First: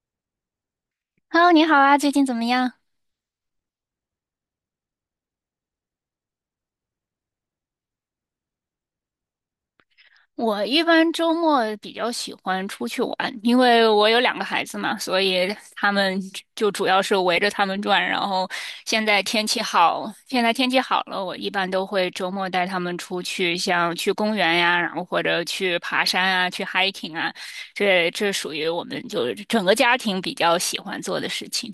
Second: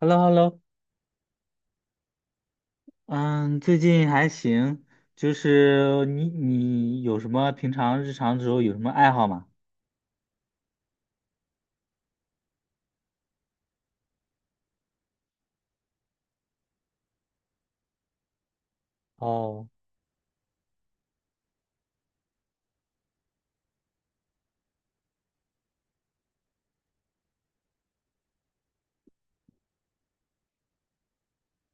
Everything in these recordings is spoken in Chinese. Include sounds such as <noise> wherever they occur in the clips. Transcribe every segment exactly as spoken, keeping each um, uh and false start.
Hello，Hello，Hello，你好啊，最近怎么样？嗯，最近还行，就是你你有什么平常日常的时候有什么爱好吗？我一般周末比较喜欢出去玩，因为我有两个孩子嘛，所以他们就主要是围着他们转。然后现在天气哦。好，现在天气好了，我一般都会周末带他们出去，像去公园呀，然后或者去爬山啊，去 hiking 啊，这这属于我们就是整个家庭比较喜欢做的事情。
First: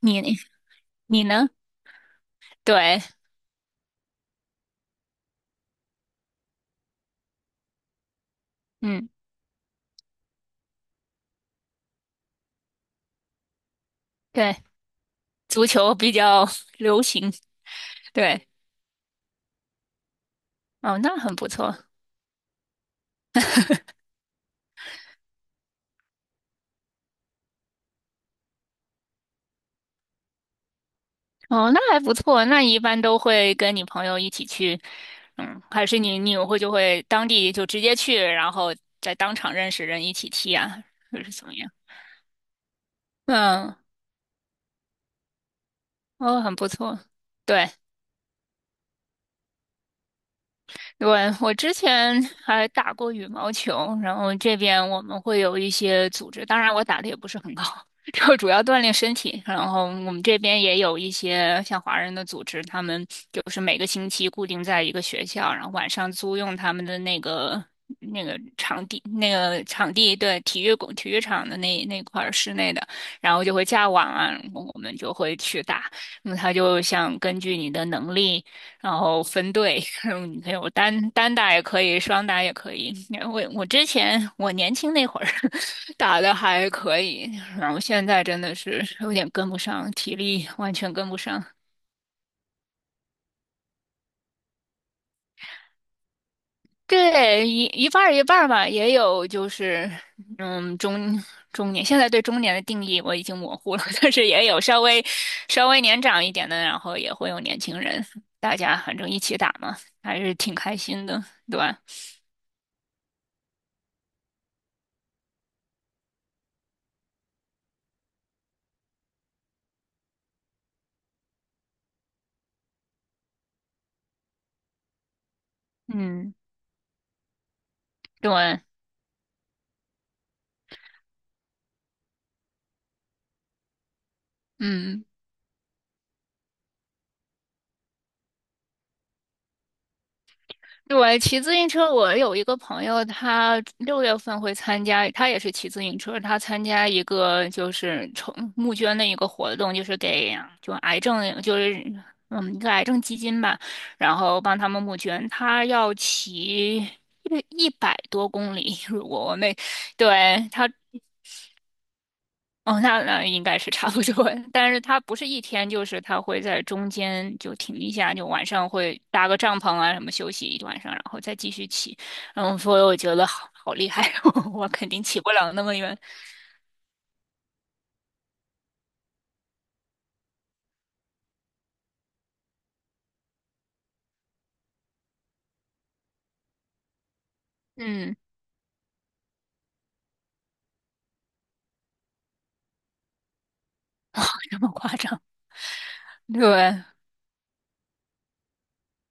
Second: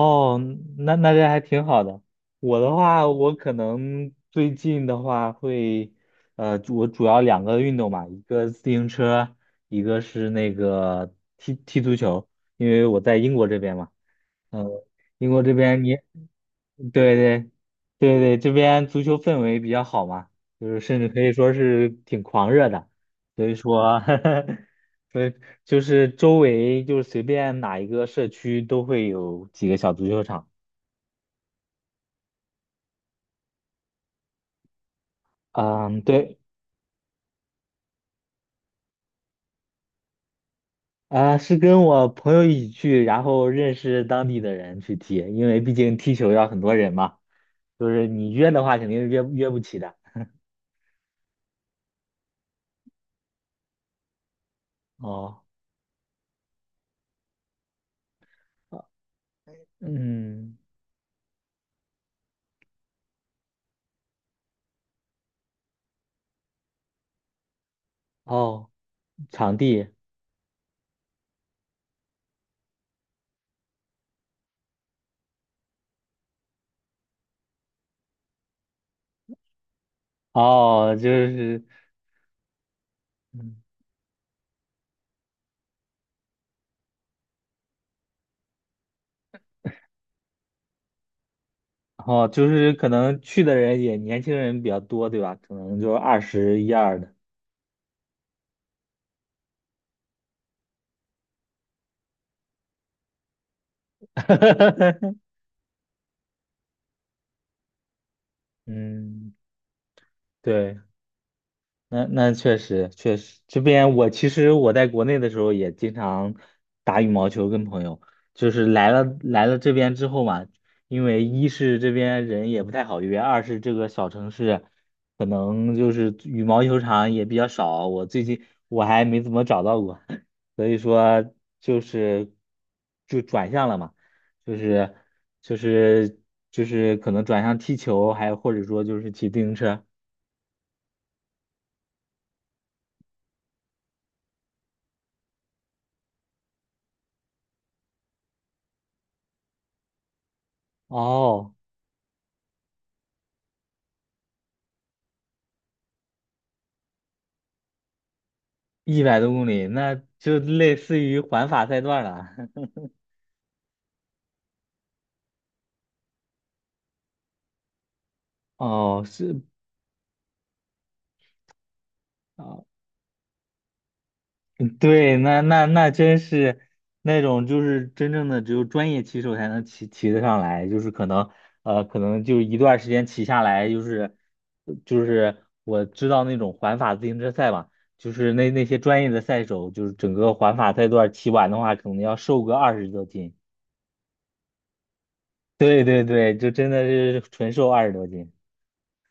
你那那你这还呢？挺好的。我的对。话，我可能最近的话会，呃，主我主要两个运动嘛，一个自行嗯，车，一个是那个踢踢足球，因为我在英国这边嘛。对，嗯，英国这足边球你，比较 <laughs> 流对行。对对对，对。这边足球氛围比较好嘛，就是哦，甚至那可以很不说错。是挺狂热的，所以说，<laughs> 所以就是周围就是随便哪一个社区都会有几个小足球场。哦，那还不错。那你一般都会跟你朋友一起去，嗯，还是嗯，你你对，会就会当地就直接去，然后在当场认识人一起踢啊，或者是啊，怎么是样？跟我朋友一起去，然后认嗯，识当地的人去踢，因为毕竟踢球哦，要很很不多人错。嘛，对。就是你约的话肯定是约约不起的。对，我之前还打过羽毛球，然后这边我们会哦，有一些组织，当然我打的也不是很高，<laughs> 就主要锻炼身体。然后我们这嗯，边也有一些像华人的组织，他们就是每个星期固定在一个学校，然后晚上租用他们的那个那个哦，场地，那场个地，场地对体育馆、体育场的那那块儿室内的，然后就会架网啊，我们就会去打。那么他就想根据你的能力。然后分队，<laughs> 嗯，有哦，就单单打也是，可以，双打也可以。我嗯我之前我年轻那会儿 <laughs> 打的还可以，然后现在真的是有点跟不上，体力完全跟不上。哦，就是可能去的人也年轻人比较多，对吧？可能就二十一二的。对，一一半儿一半儿吧，也有就是，嗯，中中年，现在对中年的定义我已经模糊了，<laughs> 但是也有稍微 <laughs> 稍微年长一点的，然后也会有年轻人，大家反正一嗯，起打嘛，还是挺开对。心的，对吧？那那确实确实，这边我其实我在国内的时候也经常打羽毛球，跟朋友，就是来了来了这边之后嘛，因为一是这边人也不太好约，二是这个小城市可能就是嗯，羽毛球场也比较少，我最近对，我还没怎么找到过，<laughs> 所以说就是就转向了嘛，就是嗯。就是就是可能转向踢球，还有或者说就是骑自行车。对，骑自行车，我有一个朋友，他六月份会参加，他也是骑自行车，他参加一个就是筹募捐的一个活动，就是给就癌症哦。就是嗯一个癌症基金吧，然后帮他们募捐，他要骑一一百多公里，一如百果多我公没里，那就对他。类似于环法赛段了。哦，<laughs> 那那应该是差不多，<laughs> 但是它不是一天，就是它会在中间就停一下，就晚上会哦，搭个是帐篷啊什么休息一晚上，然后再继续骑。嗯，啊，所以我觉得好好厉害，<laughs> 我嗯肯定对，骑不那了那那么那远。真是那种就是真正的只有专业骑手才能骑骑得上来，就是可能呃可能就一段时间骑下来，就是就是我知道那种环法自行车赛嘛，就嗯，是那那些专业的赛手，就是整个环法赛段骑完的话，可能要瘦个二十多斤。这么夸张？<laughs> 对对对，就真的对，是纯瘦二十多斤。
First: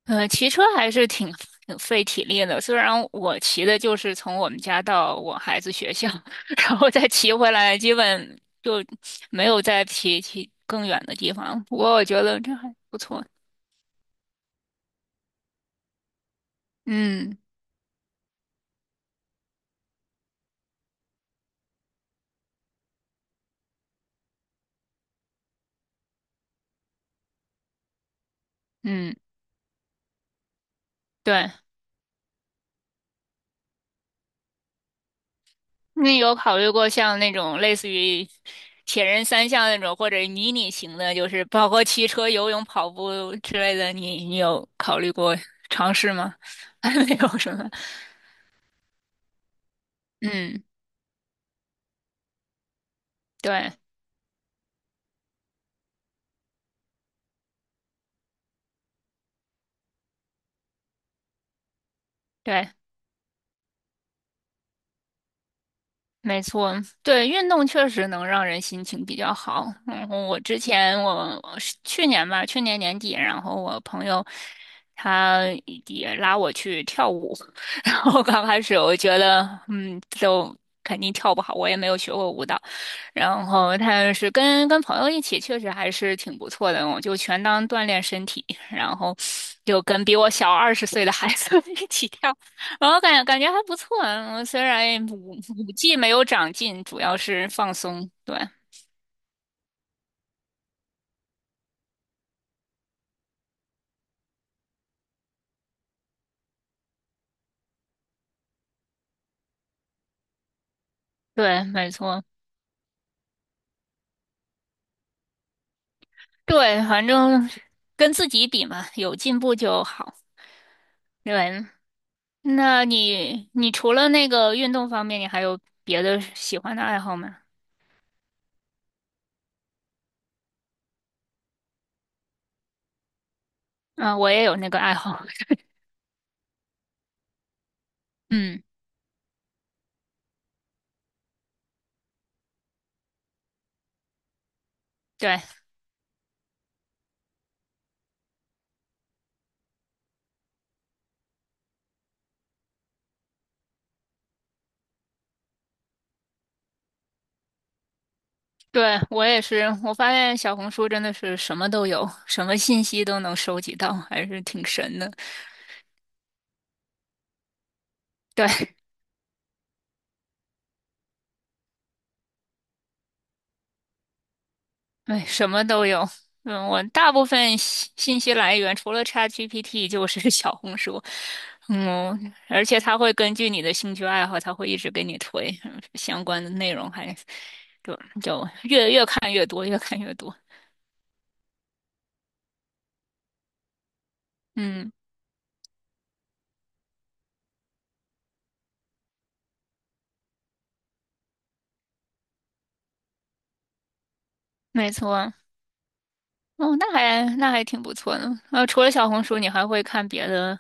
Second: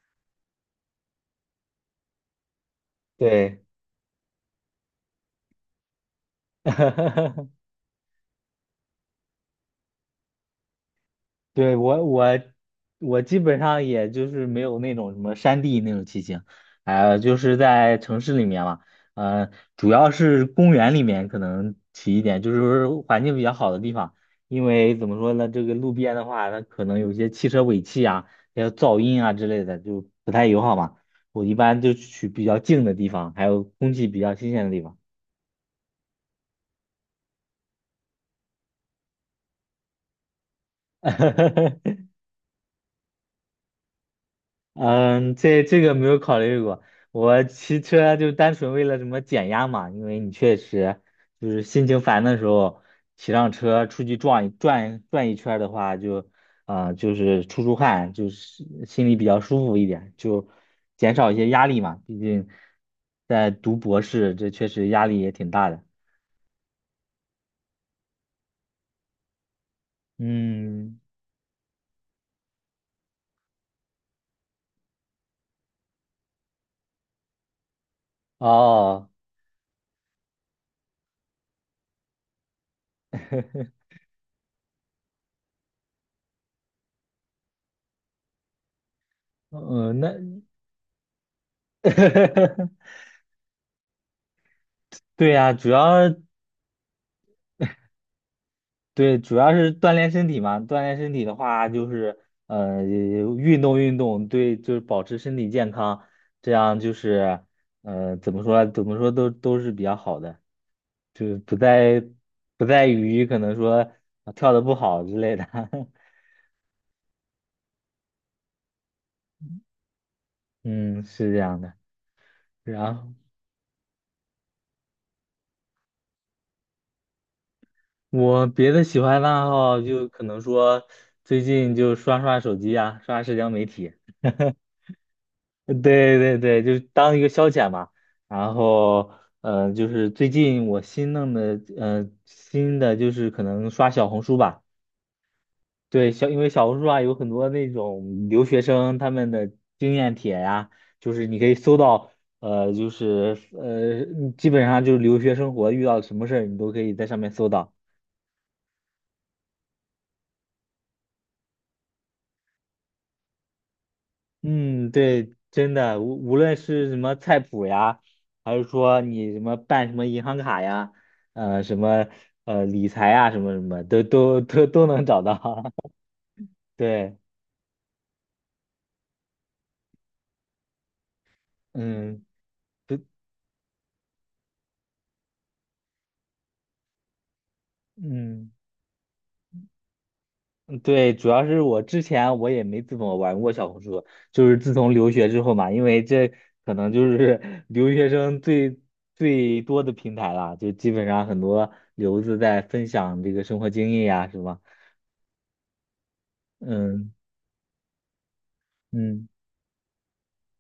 呃，骑车还是挺挺费体力的。虽然我对。骑的就是从我们家到我孩子学校，<laughs> 然后再骑回 <laughs> 来，基本就没有再骑骑更远的地方。对，不过我我觉得我这还不我错。基本上也就是没有那种什么山地那种骑行，呃，就嗯是在城市里面嘛，呃，主要是公园里面可能骑一点，就是环境比较好的地方，因为怎么说呢，这个路边的话，它可能有一些汽车尾气啊，还有噪嗯，音啊之类的，就不太友好嘛。我对，一般就去比较静的地方，还有空气比较新鲜的地方。那有考虑过像那种类似于铁人三项那种，或者迷你型的，就是包括 <laughs> 骑车、游泳、跑步之类的，你你有考虑嗯，过这这个尝没试有吗？考虑 <laughs> 过。还没有我什么。骑车就单纯为了什么减压嘛，因为你确嗯，实就是心情烦的时候，骑上对车出去转一转转一圈儿的话，就啊、呃就是出出汗，就是心里比较舒服一点，就减少一些压力嘛。毕竟对，在读博士，这确实压力也挺大的。没错，对，运动确实能让人心情比较好。然后我之嗯，前我我是去年吧，去年年底，然后我朋友他也拉我去跳舞，<laughs> 然后刚开始我哦。觉得嗯，都肯定跳不好，我也没有学过舞蹈。然 <laughs> 后但是跟跟朋友一起，确实还是挺不错的，我就全当锻炼身体，然后就嗯，跟那 比我小二十岁的孩子 <laughs> 一起跳。<laughs> 我感感觉还不错，嗯虽然对五呀，主五技要没有长进，主要是放松。对对，主要是锻炼身体嘛。锻炼身体的话，就是呃，运动运动，对，就是保持身体健康，这样就是呃，怎么说，怎么说都都是比较好的，就是不对，没在错，不在于可能说啊跳的不好之类的。<laughs> 对，反正跟自己比嘛，有进步就好。嗯，是这样对，的。那然后你你除了那个运动方面，你还有别的喜欢的爱好吗？我别的喜欢的爱好就可能说最近就刷刷手机啊，刷社交媒体。嗯，我也有那个爱好。<laughs> 对对对，就是当一个消遣嘛。然嗯，后，呃，就是最近我新弄的，呃，新的就是可能刷小红书吧。对对，小，因为小红书啊有很多那种留学生他们的经验帖呀，就是你可以搜到，呃，就是呃，基本上就是留学生活遇到什么事儿，你都可以在上面搜到。对，我也是。我发现小红书真的是什么都有，什么信息都能收集到，还是挺嗯，神的。对，真的，无无论是什么菜谱呀，还是对，说你什么办什么银行卡呀，呃，什么呃理财呀，什么什么，都都都都能找哎，什到。么 <laughs> 都有。嗯，我大对，部分信信息来源除了 ChatGPT 就是 <laughs> 小红书。嗯，嗯，而且对，它会根据你的兴趣爱好，它会一直给你推嗯相关的内容还，就就嗯，越越看越多，越看越多。对，主要是我之前我也没怎么玩过小红书，就是自嗯，从留学之后嘛，因为这可能就是 <laughs> 留学生最最多的平台了，就基本上很多留子在分享这个生活经验呀，什么，没错。哦，那嗯还那还挺不错的。呃，除了小红嗯。书，你还会看别的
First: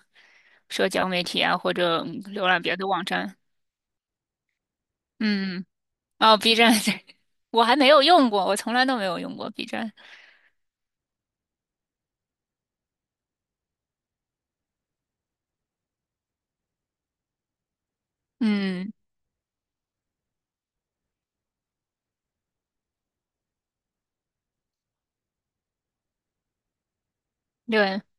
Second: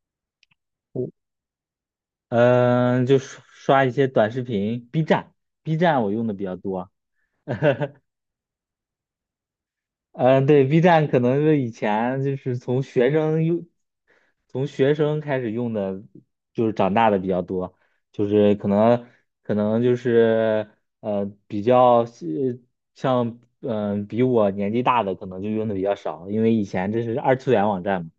社交媒体啊，或者嗯浏览别的网嗯、就站？刷刷一些短视频，B 站嗯，，B 站我用的哦比较，B 站，多。<laughs> 我还没有用过，我从来都没有用过 B 站。嗯、呃对，B 站可能是以前就是从学生用，从学生开始用的，就是长大的比较多，就是可嗯，能可能就是呃比较是像嗯、呃比我年纪大的可能就用的比较少，因为以前这是二次元网对，站嘛。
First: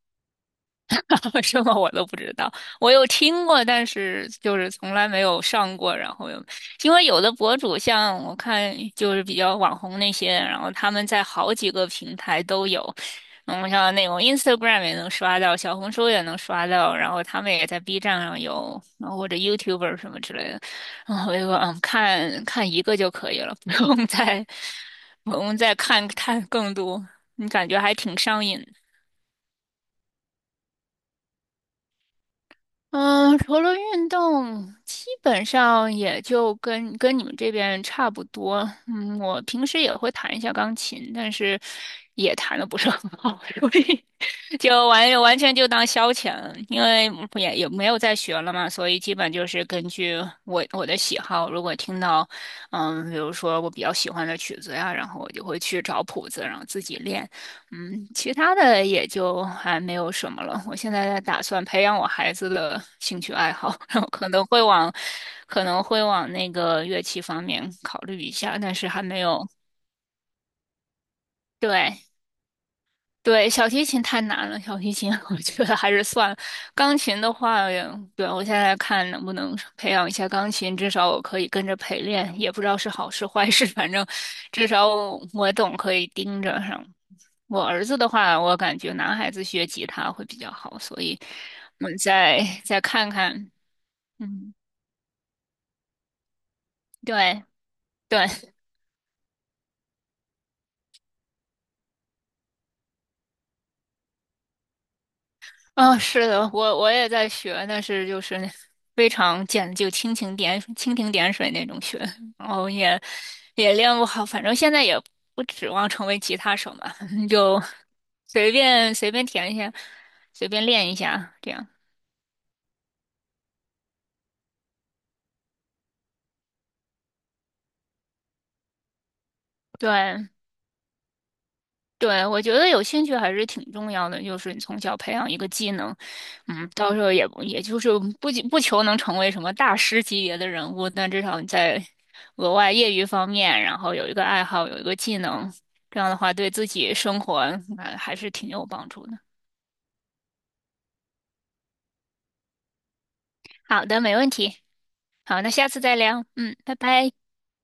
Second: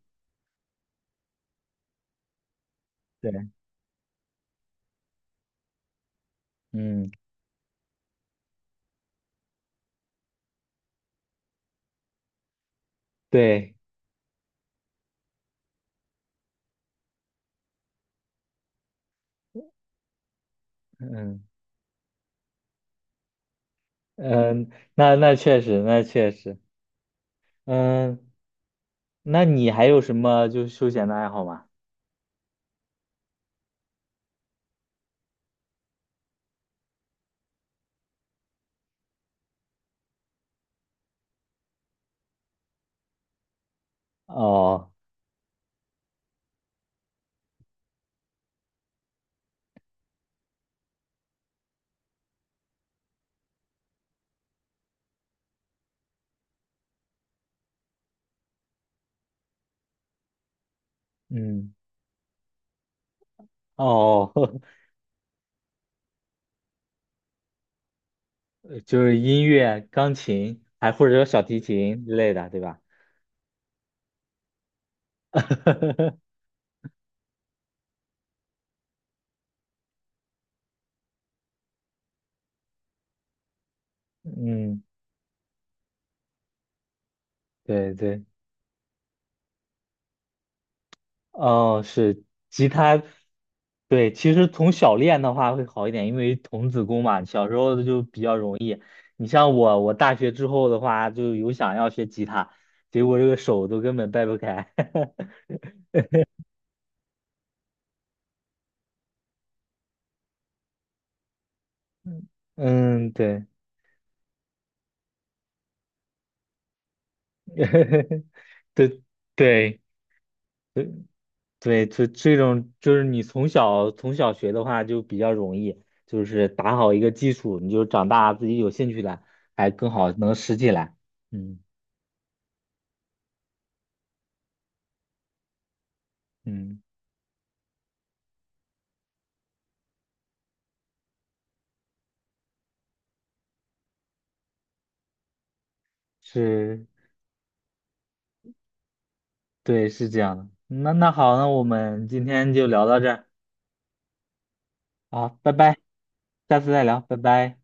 <laughs> 为什么我都不知道，我有听对，过，但是就是从来没有上过。然后有，因为嗯，有的博主像我看就是比较网红那些，然后他们在好几个平台都有，嗯，对，像那种 Instagram 也能刷到，小红书也能刷到，然后他们也在 B 站上有，然后或者 YouTuber 什么之类的。然后我嗯就说，嗯，看看一个就可以了，<laughs> 不用再嗯，那不那用确再实，那看确看实，更多。你感觉还挺嗯。上瘾那你还有什么就是休闲的爱好吗？嗯，除了运动，基本上也就跟跟你们这边差不多。嗯，我平时也会弹一下钢琴，但是也弹的不是很好，<laughs> 所以就哦，完完全就当消遣了，因为也也没有在学了嘛，所以基本就是根据我我的喜好，如果听到，嗯，比如说我比较喜欢的曲子呀，然后我就会去找谱子，然后自己练，嗯，其他的也就还没有什么了。我现在在打算嗯，培养我孩子的兴趣爱好，<laughs> 然后可哦，能会 <laughs> 往可能会往那个乐器方面考虑一下，但是就还是没音有，乐、钢琴，还或者说小提琴对，之类的，对吧？对，小提琴太难了，小提琴 <laughs> 我觉得还是算了。<laughs> 钢琴的话，对，我现在看能不能培养一下钢琴，至少我可以跟着陪练，也不知道是好事坏事，反正至嗯，少我我总可以盯着上。我儿对子的对，话，我感觉男孩子学吉他会比较好，所以哦，我们是再吉再他，看看。对，其实嗯，从小练的话会好一点，因为童子功嘛，对小时候就比对，较容易。你像我，我大学之后的话，就有想要学吉他，结果这个手都根本掰不开。<laughs> 啊、是的，我我也在学，但是就是非常简，就蜻蜓点蜻蜓点水那种学，然后也嗯，对，也练不好，反正现在也不指望成为吉他手嘛，<laughs> 就 <laughs> 随便对随便填一下，对，随便练一下这样。对，这这种就是你从小从小学的话就比较容易，就是打好一个基础，你就长大自己有兴趣了，还更好对，能拾起来。嗯对，我觉得有兴趣还是挺重要的，就是你从小培养一个技能，嗯，嗯，到时候也不也就是不仅不求能成为什么大师级别的人物，但至少你在额外业余方面，然后有一个爱好，有一个技能，这样的话对自是，己生活，呃还是挺有帮助的。对，是这样的。那那好，那我们今天就聊到这儿，好的，没问题。好，好，那拜下拜，次再聊。嗯，下次拜再聊，拜。拜拜。